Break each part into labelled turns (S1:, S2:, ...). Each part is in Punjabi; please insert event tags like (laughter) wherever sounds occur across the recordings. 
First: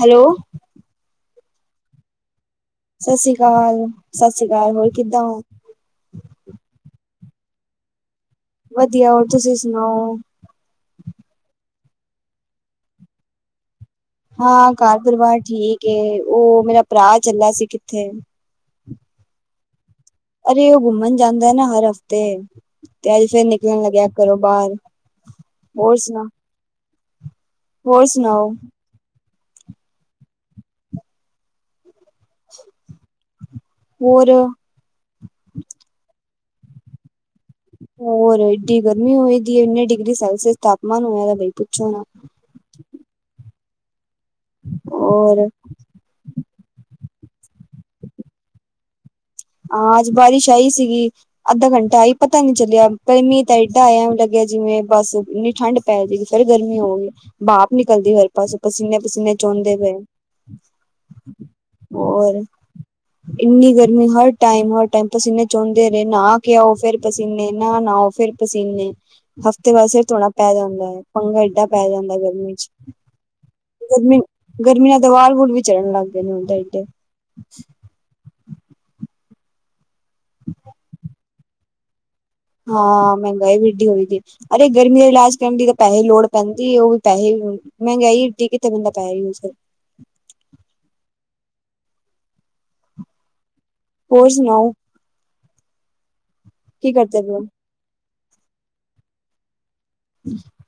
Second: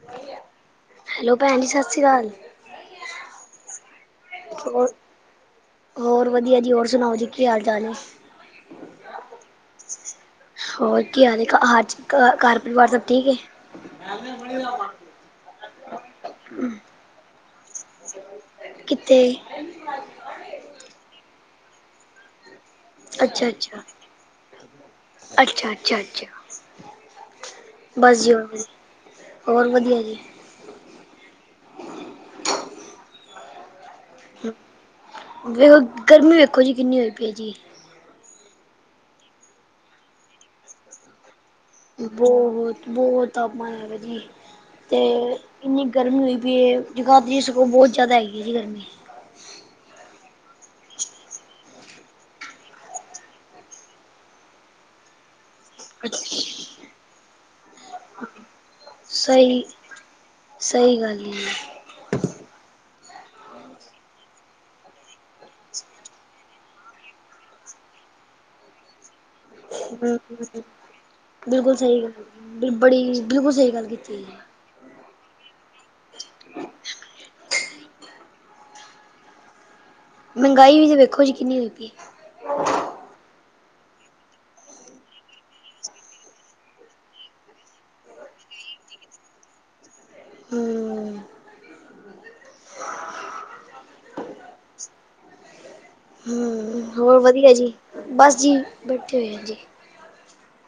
S1: ਹੈਲੋ।
S2: ਹੈਲੋ ਭੈਨ ਜੀ ਸਤਿ ਸ਼੍ਰੀ ਅਕਾਲ।
S1: ਸਤਿ ਸ੍ਰੀ ਕਾਲ- ਸਤਿ ਸ੍ਰੀ ਕਾਲ ਹੋਰ ਕਿੱਦਾਂ ਹੋ?
S2: ਹੋਰ ਵਧੀਆ ਜੀ। ਹੋਰ ਸੁਣਾਓ ਜੀ ਕੀ ਹਾਲ ਚਾਲ ਨੇ?
S1: ਵਧੀਆ ਹੋਰ ਤੁਸੀਂ ਸੁਣਾਓ?
S2: ਹੋਰ ਕੀ ਹਾਲ ਏ (unintelligible) ਘਰ ਪਰਿਵਾਰ ਸਭ ਠੀਕ ਏ?
S1: ਹਾਂ, ਘਰ ਪਰਿਵਾਰ ਠੀਕ ਏ ਔ ਮੇਰਾ ਭਰਾ ਚਲਾ ਸੀ ਕਿੱਥੇ।
S2: ਕਿੱਥੇ?
S1: ਅਰੇ ਔ ਘੁੰਮਨ ਜਾਂਦਾ ਏਨਾ ਹਰ ਹਫ਼ਤੇ। ਤੇ ਅੱਜ ਫਿਰ
S2: ਅੱਛਾ ਅੱਛਾ
S1: ਨਿਕਲਨ ਲੱਗਿਆ ਘਰੋ ਬਾਰ,
S2: ਅੱਛਾ
S1: ਹੋਰ
S2: ਅੱਛਾ
S1: ਸੁਨਾ?
S2: ਅੱਛਾ ਬਸ ਜੀ ਹੋਰ, ਹੋਰ ਵਧੀਆ ਜੀ।
S1: ਹੋਰ।
S2: ਵੇਖੋ ਗਰਮੀ ਵੇਖੋ ਜੀ ਕਿੰਨੀ ਹੋਈ ਪਈ ਏ ਜੀ।
S1: ਹੋਰ ਏਡੀ ਗਰਮੀ ਹੋਏ ਦੀ ਏ, ਉਨੀਂ ਡਿਗਰੀ ਸੈਲਸੀਅਸ ਤਾਪਮਾਨ ਹੋਯਾ ਦਾ ਈ।
S2: ਬੋਤ-ਬੋਤ ਤਾਪਮਾਨ ਹੈਗਾ ਜੀ ਤੇ
S1: ਔਰ
S2: ਇੰਨੀ ਗਰਮੀ ਹੋਈ ਪਈ ਏ। ਜਗਾਧਰੀ ਸਗੋ ਬਹੁਤ ਜ਼ਿਆਦਾ ਹੈਗੀ ਜੀ ਗਰਮੀ।
S1: ਆਂ ਅੱਜ ਬਾਰਿਸ਼ ਆਈ ਸੀਗੀ। ਅੱਧਾ ਘੰਟਾ ਆਈ ਪਤਾ ਈ ਨੀ ਚੱਲਿਆ ਪਰ ਮੀਂ ਤਾਂ ਏਡਾ ਆਯਾ ਐਂਵ ਲੱਗਿਆ ਜਿਵੇਂ ਬਸ ਨੀ ਠੰਡ ਪੈ ਜੇਗੀ, ਫਿਰ ਗਰਮੀ ਹੋਗੀ। ਭਾਪ ਨਿਕਲਦੀ ਹਰੇ ਪਾਸੇ ਪਸੀਨੇ -ਪਸੀਨੇ ਚੋਂਦੇ ਬਏਨ।
S2: ਸਈ ਗੱਲ ਈ ਏ।
S1: ਹੋਰ ਇੰਨੀ ਗਰਮੀ ਹਰ ਟਾਈਮ-ਹਰ ਟਾਈਮ ਪਸੀਨੇ ਚੋਂਦੇ ਰਹੇ ਨਾ ਇਓ ਫੇਰ ਪਸੀਨੇ ਨਾ ਨਾਓ ਫੇਰ ਪਸੀਨੇ। ਹਫ਼ਤੇ ਬਾਦ ਸਿਰ ਧੋਣਾ
S2: ਜੀ।
S1: ਪੈ ਜਾਂਦਾ ਐ ਪੰਗਾ ਏਡਾ
S2: ਬਿਲਕੁਲ
S1: ਪੈ
S2: ਸਹੀ
S1: ਜਾਂਦਾ ਗਰਮੀ ਚ
S2: ਗੱਲ ਬੜੀ ਬਿਲਕੁਲ ਸਹੀ ਗੱਲ
S1: ਗਰਮੀ।
S2: ਕੀਤੀ ਹੈ।
S1: ਗਰਮੀ ਨਾਲ ਤਾਂ ਵਾਲ ਵੁਲ ਵੀ ਝੜਨ ਲੱਗ ਗਏ ਨੇ ਹੁਣ ਤੇ ਏਡੇ।
S2: ਮਹਿੰਗਾਈ ਵੀ ਤੇ ਵੇਖੋ ਜੀ ਕਿੰਨੀ ਹੋਈ ਪਈ ਏ।
S1: ਹਾਂ ਮਹਿੰਗਾਈ ਵੀ ਐਡੀ ਹੋਈ ਦੀ ਅਰੇ ਗਰਮੀ ਦਾ ਇਲਾਜ ਕਰਨ ਦੀ ਤਾਂ ਪੈਸੇ ਲੋੜ ਪੈਂਦੀ ਓ ਵੀ ਪੈਸੇ। ਮਹਿੰਗਾਈ ਏਡੀ ਕਿੱਥੇ ਬੰਦਾ ਪੈਸੇ ਯੂਜ਼ ਕਰੇ।
S2: ਹੂੰ
S1: ਹੋਰ ਸੁਣਾਓ?
S2: ਹੂੰ,
S1: ਕੀ
S2: ਹੋਰ
S1: ਕਰਦੇ ਪਏ ਹੋ
S2: ਵਧੀਆ ਜੀ ਬਸ ਜੀ ਬੈਠੇ ਹੋਏ ਆ ਜੀ।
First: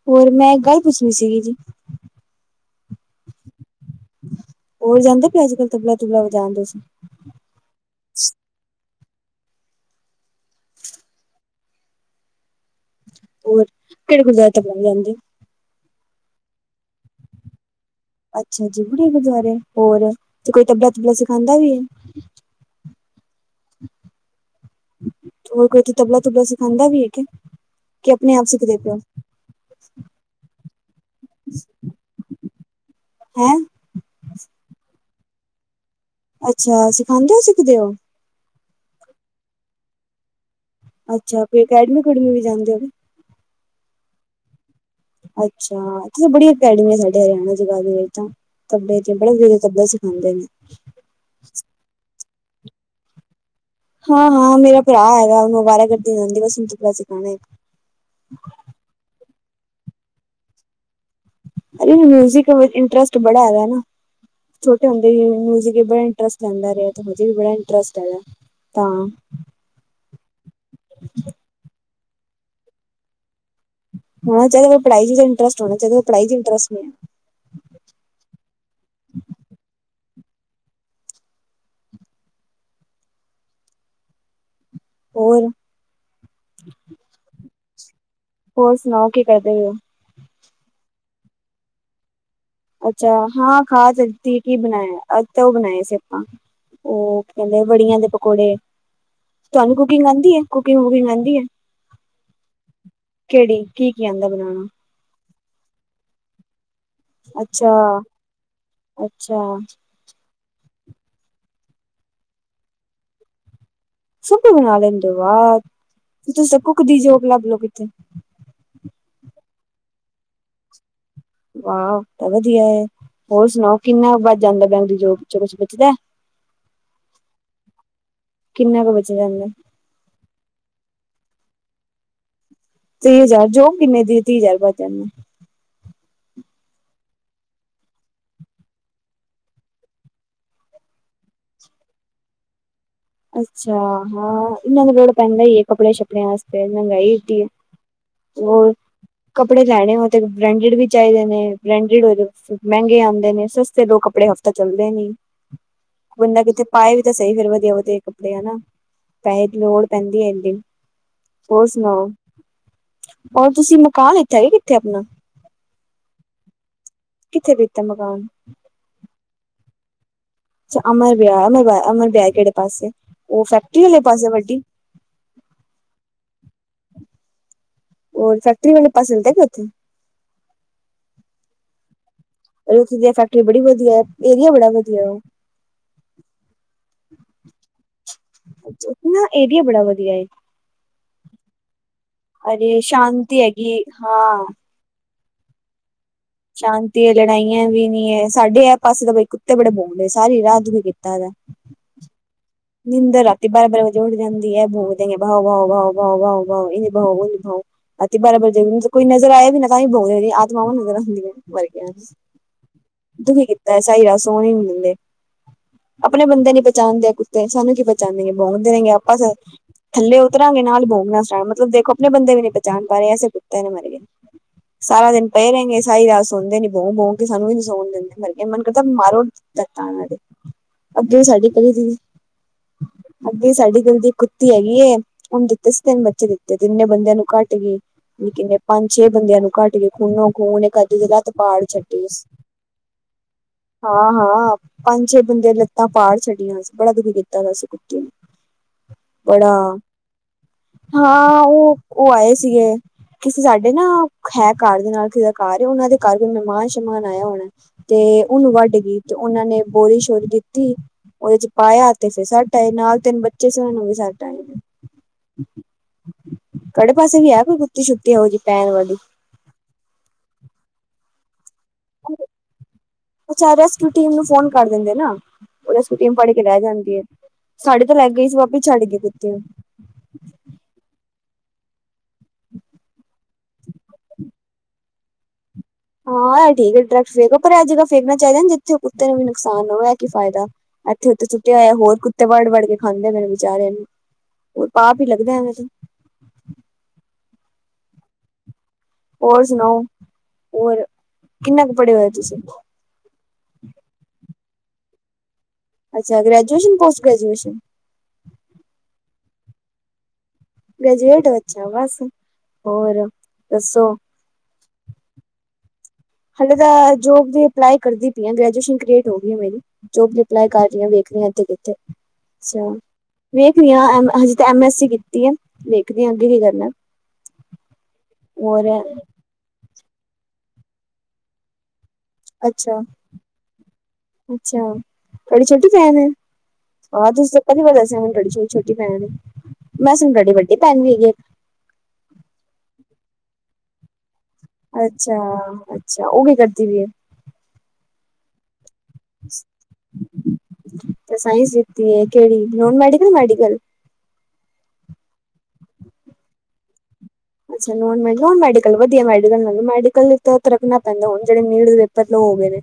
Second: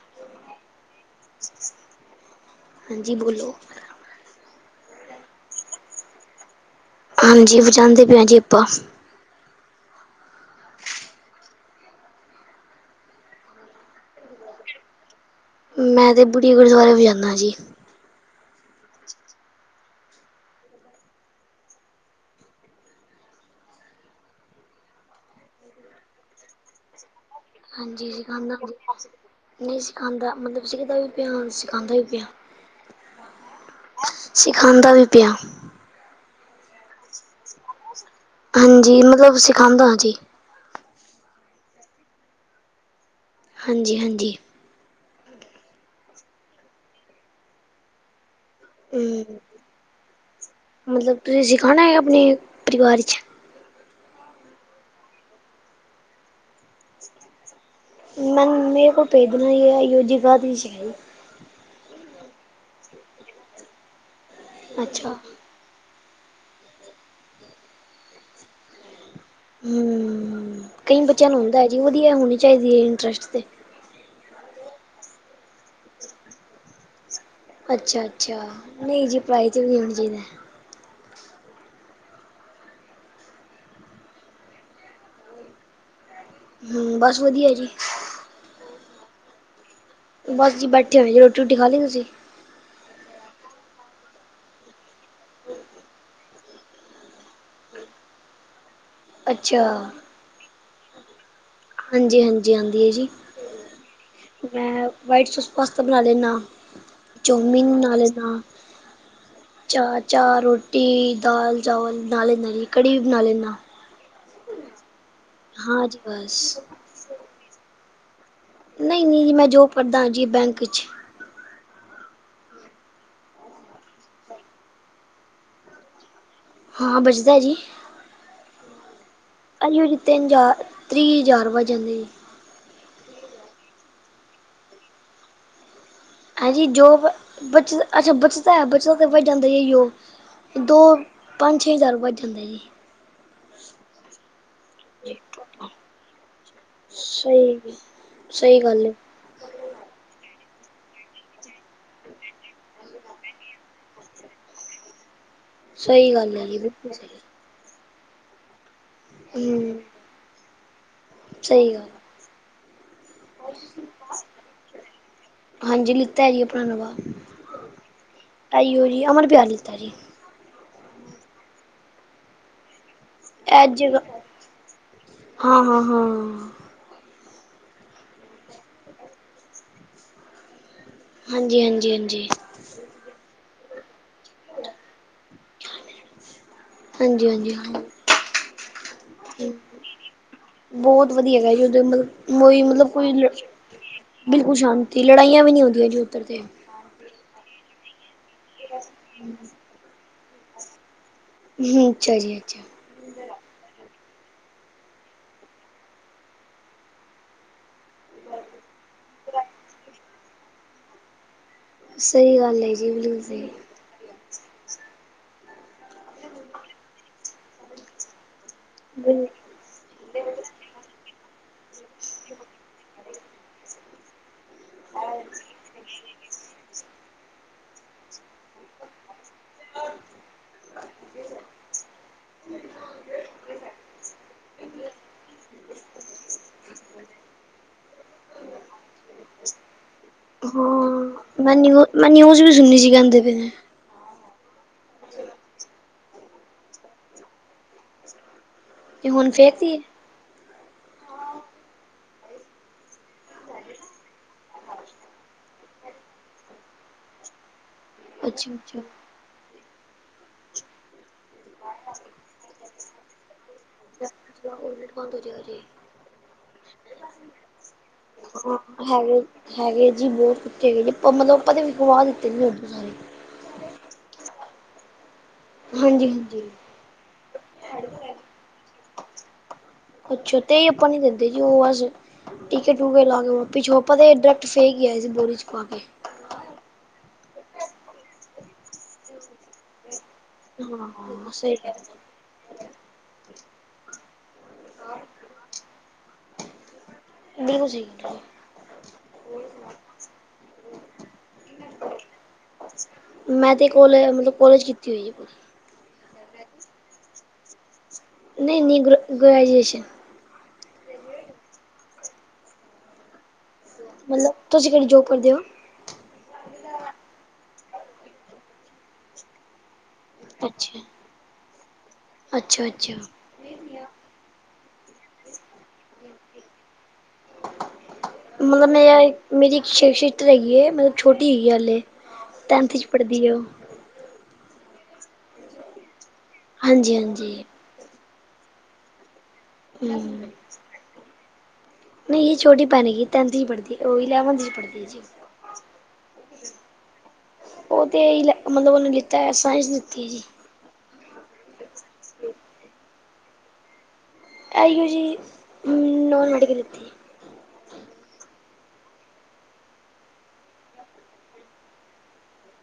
S1: ਹੋਰ ਮੈਂ ਇੱਕ ਗੱਲ ਪੁੱਛਣੀ ਸੀਗੀ ਜੀ।
S2: ਹਾਂਜੀ ਬੋਲੋ
S1: ਹੋਰ ਜਾਂਦਾ ਪਏ ਅੱਜ ਕੱਲ ਤਬਲਾ ਤੁਬਲਾ ਵਜਾਣ ਤੁਸੀਂ।
S2: ਹਾਂਜੀ ਵਜਾਦੇਂ ਪਏ ਆ ਜੀ ਆਪਾਂ।
S1: ਹੋਰ ਕਿਹੜੇ ਜਗ੍ਹਾ ਤਬਲਾ ਵਜਾਂਦੇ?
S2: ਮੈਂ ਤਾਂ ਬੁੱੜੀਆਂ ਗੁਰਦੁਆਰੇ ਵਜਾਂਨਾ ਜੀ।
S1: ਅੱਛਾ ਜੀ (unintelligible) ਹੋਰ ਤੇ ਕੋਈ ਤਬਲਾ ਤੁਬਲਾ ਸਿਖਾਂਦਾ ਵੀ ਐ। ਹੋਰ ਕੋਈ ਓਥੇ ਤਬਲਾ ਤੁਬਲਾ ਸਿਖਾਂਦਾ ਵੀ ਐ ਕੇ?
S2: ਹਾਂਜੀ ਸਿਖਾਂਦਾ (unintelligible) ਨਈ ਸਿਖਾਂਦਾ ਮਤਲਬ ਸਿੱਖਦਾ ਵੀ ਪਿਆ ਸਿਖਾਂਦਾ ਵੀ ਪਿਆ।
S1: ਹੈਂ?
S2: ਸਿਖਾਂਦਾ ਵੀ ਪਿਆ।
S1: ਅੱਛਾ, ਸਿਖਾਂਦੇ ਓ ਸਿੱਖਦੇ ਓ?
S2: ਹਾਂਜੀ, ਮਤਲਬ ਸਿਖਾਂਦਾ ਜੀ।
S1: ਅੱਛਾ, ਕੋਈ ਅਕੈਡਮੀ ਅਕੂਡਮੀ ਵੀ ਜਾਂਦੇ ਓ ਕੀ?
S2: ਹਾਂਜੀ ਹਾਂਜੀ।
S1: ਅੱਛਾ, ਇੱਥੇ ਤਾਂ ਬੜੀ ਅਕੈਡਮੀ ਹੈਗੀਆਂ (unintelligible) ਜਗਾਧਰੀ ਦੇ ਵਿੱਚ ਤਬਲੇ ਤੁਬਲੇ ਬੜੇ
S2: ਹੂੰ
S1: ਵਧੇਰੇ ਤਬਲੇ ਸਿਖਾਂਦੇ ਨੇ।
S2: ਮਤਲਬ ਤੁਸੀਂ ਸਿਖਾਣਾ ਐ ਆਪਣੇ ਪਰਿਵਾਰ 'ਚ।
S1: ਹਾਂ ਹਾਂ, ਮੇਰਾ ਭਰਾ ਹੈਗਾ ਉਹਨੂੰ ਅਵਾਰਾ ਗਰਦੀ ਆਂਦੀ ਬਸ ਓਹਨੂੰ ਤਬਲਾ ਸਿਖਾਣਾ।
S2: ਮੈਨ ਮੇਰੇ ਕੋਲ ਭੇਜ ਦੇਣਾ ਇਈਓ (unintelligible) ਜਗਾਧਰੀ ਚ ਹੈਗਾ।
S1: ਉਹਨੂੰ ਮਿਊਜਿਕ ਲ ਇੰਟਰਸਟ ਬੜਾ ਹੈਗਾ ਨਾ ਛੋਟੇ ਹੁੰਦੇ ਈ ਮਿਊਜਿਕ ਬ ਇੰਟਰਸਟ ਲੈਂਦਾ ਰਿਹਾ ਤੇ ਹਜੇ ਵੀ ਬੜਾ ਇੰਟਰਸਟ ਹੈਗਾ ਤਾਂ
S2: ਹੂੰ, ਕਈ ਬੱਚਿਆਂ ਨੂੰ ਹੁੰਦਾ ਐ ਜੀ ਵਧੀਆ ਹੋਣੀ ਚਾਹੀਦੀ ਐ ਇੰਟਰਸਟ ਤੇ।
S1: ਓਹੀ ਤਾਂ ਹੈਗਾ ਪੜ੍ਹਾਈ ਚ ਇੰਟਰਸਟ ਹੋਣਾ ਚਾਹੀਦਾ ਪੜ੍ਹਾਈ ਚ ਇੰਟਰਸਟ ਨੀ।
S2: ਅੱਛਾ ਅੱਛਾ, ਨਹੀਂ ਜੀ ਪੜ੍ਹਾਈ ਚ ਵੀ ਹੋਣਾ ਚਾਹੀਦਾ।
S1: ਹੋਰ
S2: ਹੂੰ, ਬਸ ਵਧੀਆ ਜੀ।
S1: ਹੋਰ ਸੁਣਾਓ ਕੀ ਕਰਦੇ ਪਏ ਓ।
S2: ਬਸ ਜੀ ਬੈਠੇ ਹੋਏ ਜੀ ਰੋਟੀ ਰੂਟੀ ਖਾਲੀ ਤੁਸੀਂ?
S1: ਅੱਛਾ ਹਾਂ ਖਾ ਤੇ ਲਿਤੀ ਏ ਕਿ ਬਣਾਇਆ ਅੱਜ ਤਾਂ ਓ ਬਣਾਏ ਸੀ ਆਪਾਂ। ਉਹ ਕੀ ਕਹਿੰਦੇ ਬੜੀਆਂ ਦੇ ਪਕੌੜੇ
S2: ਅੱਛਾ
S1: ਤੁਹਾਨੂੰ ਕੁਕਿੰਗ ਆਂਦੀ ਐ ਕੁਕਿੰਗ ਵੁਕਿੰਗ ਆਂਦੀ ਏ।
S2: ਹਾਂਜੀ ਹਾਂਜੀ, ਆਂਦੀ ਐ ਜੀ
S1: ਕੀ ਕੀ ਆਂਦਾ ਬਣਾਣਾ
S2: ਮੈਂ ਵਾਈਟ ਸੋਸ ਪਾਸਤਾ ਬਣਾ ਲੈਨਾ। ਚੌਮੀਨ ਬਣਾ
S1: ਅੱਛਾ,
S2: ਲੈਨਾ
S1: ਅੱਛਾ
S2: ਚਾਹ ਚਾਹ ਰੋ ਟੀ, ਦਾਲ ਚਾਵਲ ਬਣਾ ਲੈਨਾ ਜੀ ਕੜੀ ਵੀ ਬਣਾ ਲੈਨਾ।
S1: ਸਭ ਕੁਛ ਬਣਾ ਲੈਂਦੇ ਓ ਵਾਹ
S2: ਹਾਂ ਜੀ
S1: ਤੇ
S2: ਬਸ
S1: ਤੁਸੀਂ ਤਾਂ ਕੁੱਕ ਦੀ ਜੋਬ ਲੱਭਲੋ ਕਿੱਥੇ।
S2: ਨਹੀਂ ਨਹੀਂ ਜੀ ਮੈਂ ਜੋਬ ਕਰਦਾਂ ਜੀ ਬੈਂਕ ਚ।
S1: ਵਾਓ ਵਧੀਆ ਐ ਹੋਰ ਸੁਣਾਓ ਕਿੰਨਾ ਬਚ ਜਾਂਦਾ ਬੈਂਕ ਦੀ ਜੋਬ ਚੋਂ ਕੁਛ ਬਚਦਾ।
S2: ਹਾਂ, ਬਚਦਾ ਜੀ।
S1: ਕਿੰਨਾ ਕੁ ਬਚ ਜਾਂਦਾ।
S2: ਹਾਂਜੀ-ਹਾਂਜੀ, ਤਿੰਨ ਹਜ਼ਾਰ ਤੀਹ ਹਜ਼ਾਰ ਬਚ ਜਾਂਦੇ ਜੀ।
S1: ਤੀਹ ਹਜ਼ਾਰ ਜੋਬ ਕਿਨੇ ਦੀ ਏ ਤੀਹ ਹਜ਼ਾਰ ਬਚ ਜਾਂਦੇ ਨੇ।
S2: ਹਾਂਜੀ ਜੋਬ ਬਚ ਅੱਛਾ ਬਚਦਾ ਬਚੋ ਤਾਂ ਬਚ ਜਾਂਦਾ ਜੀ ਜੋਬ ਦੋ-ਪੰਜ-ਛੇ ਹਜ਼ਾਰ ਬਚ ਜਾਂਦਾ ਜੀ।
S1: ਅੱਛਾ ਹਾਂ ਏਨਾਂ ਦਾ ਲੋੜ ਪੈਂਦਾ ਈ ਏ ਕੱਪੜੇ ਸ਼ੱਪੜਿਆਂ ਆਸਤੇ ਮਹਿੰਗਾਈ ਐਡੀ ਏ।
S2: ਸਹੀ ਸਹੀ
S1: ਹੋਰ।
S2: ਗੱਲ ਹੈ
S1: ਕੱਪੜੇ ਲੈਣੇ ਹੋਣ ਤੇ ਬ੍ਰਾਂਡਿਡ ਵੀ ਚਾਹੀਦੇ ਨੇ ਬ੍ਰਾਂਡਿਡ ਹੋਏ ਮਹਿੰਗੇ ਆਂਦੇ ਨੇ ਸਸਤੇ ਲੋ ਕੱਪੜੇ ਤਾਂ ਚੱਲਦੇ ਨੀ,
S2: ਸਹੀ ਗੱਲ
S1: ਬੰਦਾ
S2: ਹੈ ਜੀ
S1: ਕਿਤੇ
S2: ਬਿਲਕੁਲ
S1: ਪਾਏ ਵੀ ਤਾਂ ਸਹੀ ਫਿਰ ਵਧੀਆ-ਵਧੀਆ ਕੱਪੜੇ ਹੈਨਾ। ਪੈਸੇ ਦੀ
S2: ਹਮ
S1: ਲੋੜ ਪੈਂਦੀ ਏਡੀ, ਹੋਰ
S2: ਸਹੀ ਗੱਲ
S1: ਸੁਣਾਓ? ਔਰ ਤੁਸੀਂ ਮਕਾਨ ਲਿੱਤਾ ਏ ਕਿੱਥੇ ਆਪਣਾਂ?
S2: ਹਾਂਜੀ ਲਿੱਤਾ ਏ ਆਪਣਾ ਨਵਾ।
S1: ਕਿੱਥੇ ਲਿੱਤਾ ਮਕਾਨ?
S2: ਐਈ ਓ ਜੀ, ਅਮਰ ਬਿਆਰ ਲਿੱਤਾ ਜੀ।
S1: ਅੱਛਾ ਅਮਰ ਵਿਆਰ ਲਗਦਾ ਅਮਰ ਵਿਆਰ ਕੇੜੇ ਪਾਸੇਂ ਓ ਫੈਕਟਰੀ ਆਲੇ ਪਾਸੇਂ ਵੱਡੀ
S2: ਹਾਂ-ਹਾਂ-ਹਾਂ।
S1: ਹੋਰ ਫੈਕਟਰੀ ਵਾਲੇ ਪਾਸੇ ਲਿਤਾ ਕਿ ਓੱਥੇ
S2: ਹਾਂਜੀ-ਹਾਂਜੀ-ਹਾਂਜੀ।
S1: ਓਖੇ ਦੀ ਫੈਕਟਰੀ ਬੜੀ ਵਧੀਆ, ਏਰੀਆ ਬੜਾ ਵਧੀਆ ਓ
S2: ਹਾਂਜੀ-ਹਾਂਜੀ, ਹਾਂ।
S1: ਓਥੇ ਨਾ ਏਰੀਆ ਬੜਾ ਵਧੀਆ ਏ।
S2: ਬੋਤ ਵਧੀਆ ਹੇਗਾ ਜੀ, ਓਧਰ ਮਤਲਬ ਓਹੀ
S1: ਅਰੇ
S2: ਮਤਲਬ ਕੋਈ
S1: ਸ਼ਾਂਤੀ ਹੈਗੀ ਹਾਂ
S2: ਬਿਲਕੁਲ ਸ਼ਾਂਤ ਤੀ ਲੜਾਇਆ ਵੀ ਹੁੰਦੀਆਂ ਜੀ ਓਧਰ ਤੇ
S1: ਸ਼ਾਂਤੀ ਏ, ਲੜਾਈਆਂ ਵੀ ਨੀ ਏ, ਸਾਡੇ ਇਹ ਪਾਸੇ ਤਾਂ ਬਈ ਕੁੱਤੇ ਬੜੇ ਪੋਕਦੇਂ ਨੇ ਸਾਰੀ ਰਾਤ ਦੁਖੀਂ ਕਿਤਾ ਦਾ।
S2: ਹੂੰ, ਅੱਛਾ ਜੀ ਅੱਛਾ।
S1: ਨਿੰਦਰ ਰਾਤੀ ਬਾਰਾਂ-ਬਾਰਾਂ ਵਜੇ ਉੱਠ ਜਾਂਦੀ ਐ ਪੋਕਦੇਂ ਨੇ ਭਾਓ-ਭਾਓ-ਭਾਓ-ਭਾਓ-ਭਾਓ-ਭਾਓ ਏਵੀ ਭਾੳ ਓਵੀ ਭਾੳ ਰਾਤੀ ਬਾਰਾਂ ਬਜੇ ਮੀਨਸ ਕੋਈ ਨਜ਼ਰ ਆਏ ਵੀ ਨਾ ਤਾਂਵੀ ਭੌਂਕਦੇ ਰਹੇ ਆਤਮਾਵਾਂ ਵਡੇਰਾ ਹੁੰਦੀਆਂ ਨੇ
S2: ਸਹੀ ਗੱਲ ਹੈ ਜੀ ਬਿਲਕੁਲ ਸਹੀ
S1: (inaudible) ਐਸਾ ਈ ਆ ਸੋਹਣ ਹੀ ਨੀ ਦਿੰਦੇ, ਆਪਣੇ ਬੰਦੇ ਨੀ ਪਚਾਣਦੇ ਕੁੱਤੇ ਸਾਨੂੰ ਕੀ ਪ ਪੇਚਾਣਗੇ ਭੌਂਕਦੇ ਰਹਿਣਗੇ ਆਪਸ
S2: ਬਿਲ
S1: ਅ ਥੱਲੇ ਉਤਰਾਂਗੇ ਨਾਲ ਬੋਗਣਾ ਸ਼ਟਾਟ ਮਤਲਬ ਦੇਖੋ, ਆਪਣੇ ਬੰਦੇ ਵੀ ਨਈ ਪਚਾਣ ਪਾ ਰਹੇ, ਐਸੇ ਕੁੱਤੇ ਨੇ ਮਰ ਗਏ। ਸਾਰਾ ਦਿਨ ਪਏ ਰਏਗੇ ਸਾਰੀ ਰਾਤ ਸੁਣਦੇ ਨੀ ਬੋਕ ਬੋਕ ਕੇ ਸਾਨੂੰ ਵੀ ਨੀ ਸੋਣ ਦਿੰਦੇ ਮਰਗੇ ਮਨ ਕਰਦਾ ਮਾਰੋਂ (unintelligible) ਅੱਗੇ ਵੀ ਸਾਡੀ ਗਲੀ ਦੀ ਅੱਗੇ ਸਾਡੀ ਗਲੀ ਦੀ ਕੁੱਤੀ ਹੈਗੀ ਏ। ਓਨ ਦਿੱਤੇ ਸੀ ਤਿੰਨ ਬੱਚੇ ਦਿੱਤੇ, ਕਿੰਨੇ ਬੰਦਿਆਂ ਨੂੰ ਘੱਟ ਗਈ। ਕਿਨੇ ਪੰਜ-ਛੇ ਬੰਦਿਆਂ ਨੂੰ ਕਟਗੇ ਨੇ ਖੂਨੋ ਖੂਨ ਅੱਧੇ ਦੀ ਲੱਤ
S2: ਹਾਂ ਮੈਂ
S1: ਪਾੜ
S2: ਨਿਊ ਮੈਂ ਨਿਊਜ਼ ਵੀ ਸੁਣਲੀ ਸੀ ਕਹਦੇ ਪੇ ਨੇ
S1: ਹਾਂ-ਹਾਂ, ਪੰਜ-ਛੇ ਬੰਦੇ ਦੀਆਂ ਲੱਤਾਂ ਪਾੜ ਛੱਡੀਆਂ ਸੀ, ਬੜਾ ਦੁਖੀ ਕੀਤਾ ਦਾ ਸੀ ਕੁੱਤੀ ਨੇ
S2: ਤੇ ਹੁਣ
S1: ਬੜਾ,
S2: ਫੇਕਤੀ ਹੈ।
S1: ਹਾਂ ਓਹ ਓਹ ਆਏ ਸੀਗੇ ਕਿਸੇ ਸਾਡੇ ਨਾ ਹੈ ਘਰ ਦੇ ਨਾਲ ਕਿਸੇ ਦਾ ਘਰ, ਓਨਾਂ ਦੇ ਘਰ ਕੋਈ ਮਹਿਮਾਨ ਸਹਿਮਾਨ ਆਯਾ ਹੋਣਾ ਤੇ ਓਨੂੰ
S2: ਅੱਛਾ
S1: ਵੱਢ ਗਈ ਤੇ ਓਨਾਂ ਨੇ ਬੋਰੀ ਸ਼ੋਰੀ ਦਿੱਤੀ ਓਦੇ ਚ ਪਾਇਆ ਤੇ ਫਿਰ ਸਾਟ ਆਏ ਨਾਲ ਤਿੰਨ ਬੱਚੇ ਸੀ, ਉਹ ਨੂੰ ਵੀ ਸਾਟ ਆਏ ਨੇ
S2: ਅੱਛਾ ਉਲਟ ਬੰਦ ਹੋ ਜਾਏਗਾ ਜੀ
S1: ਤਾਵਡੇ ਪਾਸੇ ਵੀ ਹੈ, ਕੋਈ ਕੁੁੱਤੀ ਸ਼ੁੱਤੀ ਹੋ ਗਈ ਪੈਣ ਵਾਲੀ
S2: ਹਾਂ ਹੈਗੇ ਹੈਗੇ ਜੀ ਬਹੁਤ ਤੇਜ ਮਤਲਬ ਆਪਾਂ ਨੇ ਵਿਖਵਾ ਦਿੱਤੇ ਨੇ ਉਦੋਂ ਸਾਰੇ
S1: ਅੱਛਾ, ਰੈਸਕਿਊ ਟੀਮ ਨੂੰ ਫੋਨ ਕਰ ਦਿੰਦੇ ਨਾ ਉਹ ਰੈਸਕਿਊ
S2: ਹਾਂਜੀ
S1: ਟੀਮ ਫੜ੍ਹ ਕੇ
S2: ਹਾਂਜੀ
S1: ਲੈ ਜਾਂਦੀਏ ਸਾਡੇ ਤਾਂ ਲੈ ਗਏ ਸੀ, ਵਾਪਿਸ ਛੱਡ ਗਏ ਕੁੱਤੇ
S2: ਅੱਛਾ, ਤੇ ਆਪਾਂ ਨੀ ਦਿੰਦੇ ਜੀ ਉਹ ਅਜ ਟੀਕੇ ਟੂਕੇ ਲਾ ਕੇ ਪੀਛੋ ਆਪਾਂ ਡਾਇਰੈਕਟ ਫੇਕ ਹੀ ਆਏ ਸੀ, ਬੋਰੀ ਚ ਪਾ ਕੇ
S1: ਹਾਂ ਇਹ ਠੀਕ ਹੈ, ਡਰੈਕਟ ਫੇਕੋ ਪਰ ਇਹ ਜਗ੍ਹਾ ਫੇਕਣਾ ਚਾਈਦਾ ਜਿੱਥੇ ਕੁੱਤੇ ਨੂੰ ਵੀ ਨੁਕਸਾਨ ਨਾ ਹੋਏ, ਇਹ ਕੀ ਫਾਇਦਾ ਇੱਥੇ ਉੱਥੇ
S2: ਹਾਂ ਸਹੀ
S1: ਸੁੱਟਿਆ ਹੋਇਆ
S2: ਗੱਲ
S1: ਹੋਰ ਕੁੱਤੇ ਵੜ ਵੜ ਕੇ ਖਾਂਦੇ ਨੇ ਬੇਚਾਰੇ ਨੂੰ ਪਾਪ ਹੀ ਲੱਗਦਾ ਐਵੇਂ ਤੇ
S2: (unintelligible)
S1: ਹੋਰ ਸੁਣਾਓ? ਹੋਰ ਕਿੰਨਾ ਕੁ ਪੜ੍ਹੇ ਹੋਏ ਤੁਸੀਂ?
S2: ਮੈਂ ਤੇ ਕੋਲੇ ਮਤਲਬ ਕੋਲੇਜ ਕੀਤੀ ਹੋਈ ਜੀ
S1: ਅੱਛਾ ਗ੍ਰੈਜੂਏਸ਼ਨ ਪੋਸਟ ਗ੍ਰੈਜੂਏਸ਼ਨ
S2: ਨਹੀਂ, ਨਹੀਂ ਗ ਗ੍ਰੈਜੂਏਸ਼ਨ
S1: ਗ੍ਰੈਜੂਏਟ ਹੋ, ਅੱਛਾ ਬਸ ਹੋਰ ਦੱਸੋ?
S2: ਮਤਲਬ, ਤੁਸੀਂ ਕੇੜੀ ਜੋਬ ਕਰਦੇ ਹੋ?
S1: ਹਲੇੇ ਤਾਂ ਜੋਬ ਦੀ ਅਪਲਾਈ ਕਰਦੀ ਪਈ ਆ, ਗ੍ਰੈਜੂਏਸ਼ਨ ਕਲੀਟ ਹੋ ਗਈ ਹੈ, ਮੇਰੀ ਜੋਬ ਦੀ ਮੈਂ
S2: ਅੱਛਾ।
S1: ਕਰਦੀਆਂ ਵੇਖਣੀ ਜੀ ਕਿੱਥੇ, ਅੱਛਾ ਜੀ। ਵੇਖਣੀ ਅ ਹਜੇ ਤਾਂ ਐਮ ਐਸ ਸੀ ਕੀਤੀ ਆ। ਵੇਖਦੀ ਹਾਂ ਅੱਗੇ ਕੀ ਕਰਨਾ। ਹੋਰ
S2: ਮਤਲਬ ਮੇਰੀ ਇੱਕ ਸ਼ਿਸਟਰ ਹੈਗੀ, ਮਤਲਬ ਛੋਟੀ ਹੈਗੀ ਹਾਲੇ। ਟੈਂਨਥ
S1: ਅੱਛਾ,
S2: 'ਚ ਪੜ੍ਹਦੀ ਹੈ ਉਹ
S1: ਅੱਛਾ ਤੁਹਾਡੀ ਛੋਟੀ ਭੈਣ ਏ।
S2: ਹਾਂਜੀ
S1: ਹਾਂ, ਤੁਸੀਂ ਤਾਂ
S2: ਹਾਂਜੀ
S1: ਪੈਲੀ ਵਾਰ ਦੱਸਿਆ। ਮੈਨੂੰ ਤੁਹਾਡੀ ਕੋਈ ਛੋਟੀ ਭੈਣ ਏ। ਮੈਂ ਸੁਣਿਆ ਹੁਣ,
S2: ਹੂੰ
S1: ਤੁਹਾਡੀ ਵੱਡੀ ਭੈਣ ਵੀ ਹੈਗੀ ਏ ਇੱਕ।
S2: ਨਹੀਂ, ਇਹ ਛੋਟੀ ਭੈਣ ਹੈਗੀ, ਟੈਂਨਥ ਚ ਹੀ ਪੜ੍ਹਦੀ ਏ, ਉਹ ਇਲੈਵਨਥ 'ਚ ਪੜ੍ਹਦੀ ਹੈ ਜੀ।
S1: ਅੱਛਾ, ਅੱਛਾ ਉਹ ਕੀ ਕਰਦੀ ਪਈ ਏ।
S2: ਉਹ 'ਤੇ ਇਹੀ, ਮਤਲਬ ਉਹਨੇ ਲਿੱਤਾ ਹੋਇਆ ਏ ਸਾਇੰਸ ਲਿੱਤੀ ਜੀ।
S1: 'ਤੇ ਸਾਇੰਸ ਲਿੱਤੀ ਏ, ਕਿਹੜੀ ਨੋਨ ਮੈਡੀਕਲ, ਮੈਡੀਕਲ
S2: ਆਈਓ ਜੀ, ਨੋਨ ਮੈਡੀਕਲ ਲਿੱਤੀ ਏ।
S1: ਅੱਛਾ ਨੋਨ ਮੈਡੀਕਲ, ਨੋਨ ਮੇਡੀਕਲ ਵਧੀਆ। ਮੈਡੀਕਲ ਵਿੱਚ ਤਾਂ ਤਰਕਣਾ ਪੈਂਦਾ, ਹੁਣ ਜਿਹੜੇ ਨੀਟ ਦੇ ਪੇਪਰ ਲੋ ਗਏ ਨੇ।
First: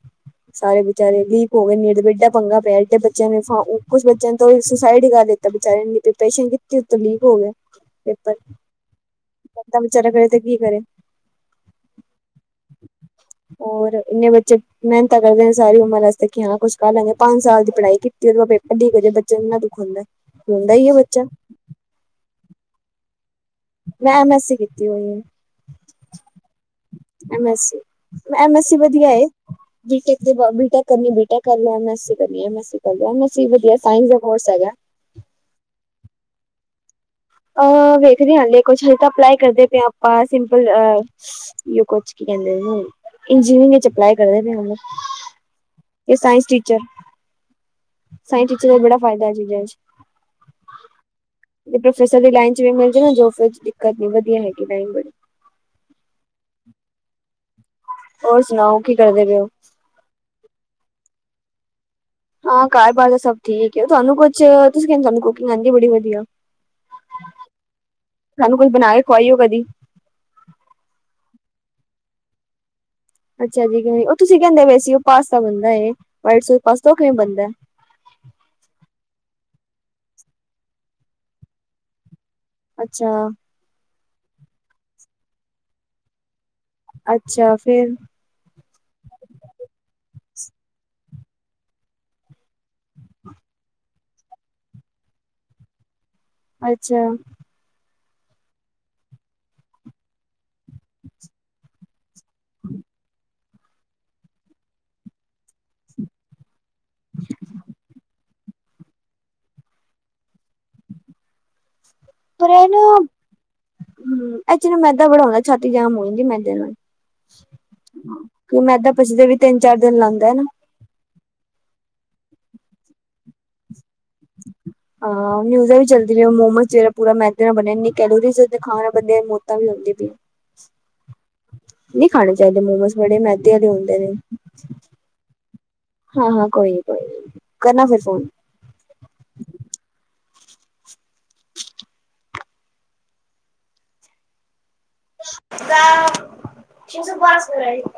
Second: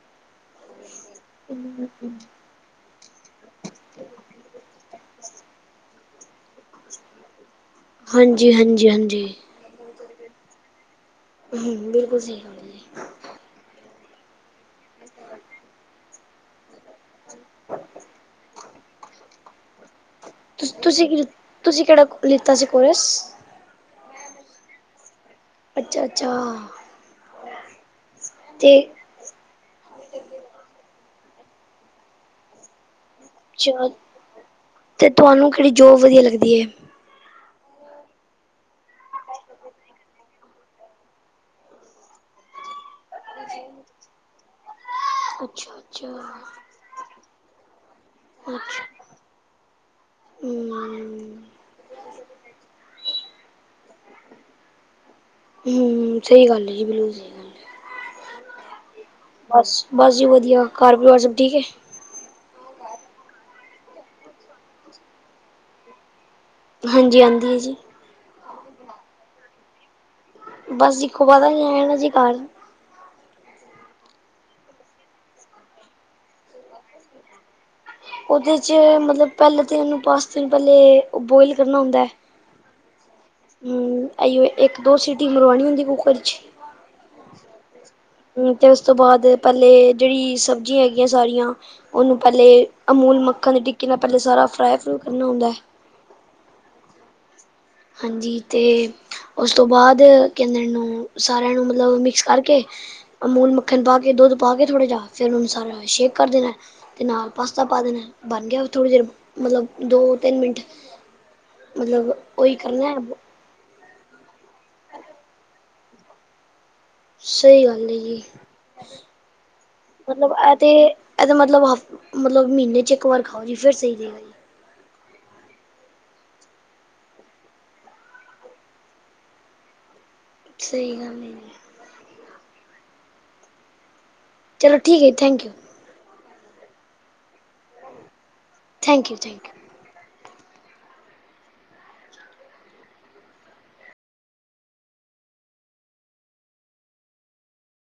S1: ਸਾਰੇ ਬੇਚਾਰੇ ਲੀਕ ਹੋ ਗਏ,
S2: ਹੂੰ
S1: ਨੀਟ ਏਡਾ ਪੰਗਾ ਪਿਆ ਜਦ - ਬੱਚਿਆਂ ਸਾ ਓ, ਕੁਛ ਬੱਚਿਆਂ ਨੇ ਤਾਂ ਸੁਸਾਈਡ ਹੀ ਕਰ ਦਿੱਤਾ। ਬੇਚਾਰੇ ਡਿਪਰੈਸ਼ਨ ਵਿੱਚ -
S2: ਹਾਂਜੀ- ਹਾਂਜੀ -ਹਾਂਜੀ।
S1: ਤਾਂ ਵਿਚਾਰਾ ਕਰੇ' ਤੇ ਕੀ ਕਰੇ?
S2: ਹਮ- ਬਿਲਕੁਲ ਸਹੀ ਗੱਲ ਏ।
S1: ਔਰ ਇੰਨੇ ਬੱਚੇ ਮੇਹਨਤ ਤਾ ਕਰਦੇ ਨੇ, ਸਾਰੀ ਉਮਰ ਵਾਸਤੇ ਕਿ ਹਾਂ ਕੁਛ- ਪੈਂਲਾ ਓਹਨੇ ਪੰਜ ਸਾਲ ਦੀ ਪੜ੍ਹਾਈ ਕੀਤੀ। ਓਧਰੋਂ ਪੇਪਰ ਲੀਕ ਹੋ, ਜੇ ਬੱਚੇ ਨੂੰ ਇਨ੍ਹਾਂ ਦੁੱਖ ਹੁੰਦਾ। ਰੋਂਦਾ ਹੀ ਹੈ
S2: ਤੁਸੀਂ ਕੀ
S1: ਬੱਚਾ
S2: -ਤੁਸੀਂ ਕਿਹੜਾ ਲਿੱਤਾ ਸੀ ਕੋਰਸ?
S1: ਮੈਂ ਐਮ-ਐਸ-ਸੀ ਕੀਤੀ ਹੋਈ ਏ।
S2: ਅੱਛਾ-ਅੱਛਾ
S1: M- S -C, M -S -C
S2: ਤੇ
S1: ਵਧੀਆ ਏ। ਬੀ-ਟੈਕ ਦੇ ਬਾਦ ਬੀ-ਟੈਕ ਕਰਨੀ, ਬੀ-ਟੈਕ ਕਰ ਲਉ। ਐਮ ਐਸ ਸੀ ਕਰਨੀ, ਐਮ-ਐਸ- ਸੀ ਕਰ ਲਉ। ਪੈਲੋਂ ਨਈ ਸੀ, ਵਧੀਆ
S2: ਅੱਛਾ
S1: ਸਾਇੰਸ ਦਾ ਕੋਰਸ ਹੈਗਾ।
S2: 'ਤੇ ਤੁਹਾਨੂੰ ਕੇੜੀ ਜੋਬ ਵਧੀਆ ਲੱਗਦੀ ਏ।
S1: ਅ -ਵੇਖਦੇ ਆਂ ਹਾਲੇ ਕੁਛ ਹਲਕਾਂ ਅਪਲਾਈ ਕਰਦੇ ਪਏ ਆਂ ਆਪਾਂ ਸਿੰਪਲ ਅ - ਈਓਂ ਕੁੱਛ ਕੀ ਕੈਂਦੇ ਨੀ, ਇੰਜੀਨੀਰਿੰਗ ਵਿਚ ਅਪਲਾਈ ਕਰਦੇ ਪਏ ਆਂ ਹੁਣ।
S2: ਅੱਛਾ-ਅੱਛਾ,
S1: ਇਹ ਸਾਇੰਸ ਟੀਚਰ-ਸਾਇੰਸ ਟੀਚਰ ਦਾ
S2: ਅੱਛਾ
S1: ਬੜਾ ਫਾਇਦਾ ਏ ਚੀਜ਼ਾਂ ਚ -
S2: ਹੂੰ -
S1: ਪ੍ਰੋਫੈਸਰ ਦੀ ਲਾਈਨ ਚ ਵੀ ਮਿਲ ਜਾਏ ਨਾ ਜੋਬ, ਫਿਰ ਦਿੱਕਤ ਨਹੀਂ ਵਧੀਆ ਹੈਗੀ ਲਾਈਨ ਬੜੀ।
S2: ਹੂੰ - ਸਹੀ ਗੱਲ ਜੀ, ਬਿਲਕੁਲ ਸਹੀ ਗੱਲ ਏ।
S1: ਔਰ ਸੁਣਾਓ ਕੀ ਕਰਦੇ ਪਓ?
S2: ਬਸ, ਬਸ ਜੀ ਵਧੀਆ, ਘਰ ਪਰਿਵਾਰ ਸਭ ਠੀਕ ਏ।
S1: ਹਾਂ, ਘਰ-ਬਾਰ ਤੇ ਸਭ ਠੀਕ ਏ, ਤੁਹਾਨੂੰ ਕੁਛ ਤੁਸੀਂ ਕਹਿੰਦੇ ਤੁਹਾਨੂੰ ਕੁਕਿੰਗ ਆਂਦੀ ਬੜੀ ਵਧੀਆ।
S2: ਹਾਂਜੀ, ਆਂਦੀ ਐ ਜੀ।
S1: ਸਾਨੂੰ ਕੁਝ ਬਣਾ ਕੇ ਖਵਾਈਓ ਕਦੀ।
S2: ਬਸ ਜੀ ਖਵਾਦਾਂਗੇ, ਆਣਾ ਜੀ ਘਰ।
S1: ਅੱਛਾ ਜੀ, ਕਿਵੇਂ ਉਹ ਤੁਸੀਂ ਕਹਿੰਦੇ ਪਏ ਸੀ। ਉਹ ਪਾਸਤਾ ਬਣਦਾ ਏ, ਵ੍ਹਾਈਟ ਸੋਸ ਪਾਸਤਾ ਕਿਵੇਂ ਬਣਦਾ।
S2: ਉਹਦੇ ਚ ਮਤਲਬ, ਪਹਿਲੇ ਤੇ ਇੱਨੂੰ ਪਾਸਤੇ ਨੂੰ ਪਹਿਲੇ ਬੋਇਲ ਕਰਨਾ ਹੁੰਦਾ ਐ।
S1: ਅੱਛਾ।
S2: ਹਂ, ਆਇਓ ਇੱਕ ਦੋ ਸੀਟੀ ਮਰਵਾਣੀ ਹੁੰਦੀ ਕੂੱਕਰ ਚ।
S1: ਅੱਛਾ, ਫਿਰ
S2: ਹਂ ਤੇ ਉਸ ਤੋਂ ਬਾਅਦ ਪਹਿਲੇ ਜਿਹੜੀ ਸਬਜ਼ੀਆਂ ਹੈਗੀਆਂ ਸਾਰੀਆਂ ਉਹਨੂੰ ਪਹਿਲੇ ਅਮੂਲ ਮੱਖਣ ਦੀ ਟਿੱਕੀ ਨਾਲ ਪਹਿਲੇ ਸਾਰਾ ਫਰਾਈ-ਫਰੂ ਕਰਨਾ ਹੁੰਦਾ ਐ।
S1: ਅੱਛਾ।
S2: ਹਾਂਜੀ ਤੇ ਉਸ ਤੋਂ ਬਾਅਦ ਕਹਿੰਦੇ ਇਨੂੰ ਸਾਰਿਆਂ ਨੂੰ ਮਤਲਬ, ਮਿਕਸ ਕਰਕੇ ਅਮੂਲ ਮੱਖਣ ਮੱਖਣ ਪਾ ਕੇ, ਦੁੱਧ ਪਾ ਕੇ, ਥੋੜ੍ਹਾ ਜਿਹਾ ਫਿਰ ਉਹਨੂੰ ਸਾਰਾ ਸ਼ੇਕ ਕਰ ਦੇਣਾ ਤੇ ਨਾਲ ਪਾਸਤਾ ਪਾ ਦੇਣਾ। ਬਣ ਗਿਆ, ਥੋੜ੍ਹੀ ਦੇਰ ਮਤਲਬ, ਦੋ-ਤਿੰਨ ਮਿੰਟ ਮਤਲਬ
S1: ਪਰ
S2: ਉਹੀ
S1: ਉਨੂੰ
S2: ਕਰਨਾ
S1: ਹਂ, ਇਹ ਚ ਮੈਦਾ ਬੜਾ ਹੁੰਦਾ, ਛਾਤੀ ਜਾਮ ਹੋ ਜਾਂਦੀ ਮੈਦੇ ਨਾ
S2: ਸਹੀ ਗੱਲ ਹੈ ਜੀ
S1: ਕਿ ਮੈਂਦਾਂ ਪਚੱਦੇ ਵੀ ਤਿੰਨ-ਚਾਰ ਦਿਨ ਲਾਂਦਾ ਐ
S2: ਮਤਲਬ
S1: ਨਾ।
S2: ਇਹ ਤੇ ਇਹ ਤਾਂ ਮਤਲਬ ਹਫ ਮਤਲਬ ਮਹੀਨੇ ਚ ਇੱਕ ਵਾਰ ਖਾਓ ਜੀ ਫਿਰ ਸਹੀ ਰਏਗਾ।
S1: ਹਾਂ ਨਿਊਜ਼ਾਂ ਵੀ ਚੱਲਦੀ ਪੀਆਂ ਮੋਮੋਸ ਜੇੜਾ ਪੂਰਾ ਮੈਦੇ ਨਾਲ ਬਣਿਆ ਇੰਨੀ ਕੈਲੋਰੀਜ਼ ਖਾਣ ਨਾਲ ਬੰਦੇ ਦੀਆਂ ਮੌਤਾਂ ਵੀ ਹੁੰਦੀ ਪਈ।
S2: ਸਹੀ ਗੱਲ ਐ।
S1: ਨ੍ਹੀਂ ਖਾਣੇ ਚਾਈਦੇ ਮੋਮੋਸ ਬੜੇ ਮੈਦੇ ਆਦੇ ਹੁੰਦੇ ਨੇ।
S2: ਚਲੋ ਠੀਕ ਐ ਥੈਂਕ ਯੂ।
S1: ਹਾਂ ਹਾਂ ਕੋਈ ਨੀ ਕੋਈ ਨੀ, ਕਰਨਾ ਫਿਰ phone.
S2: Thank you, thank you.
S1: (unintelligible) Bus (unintelligible)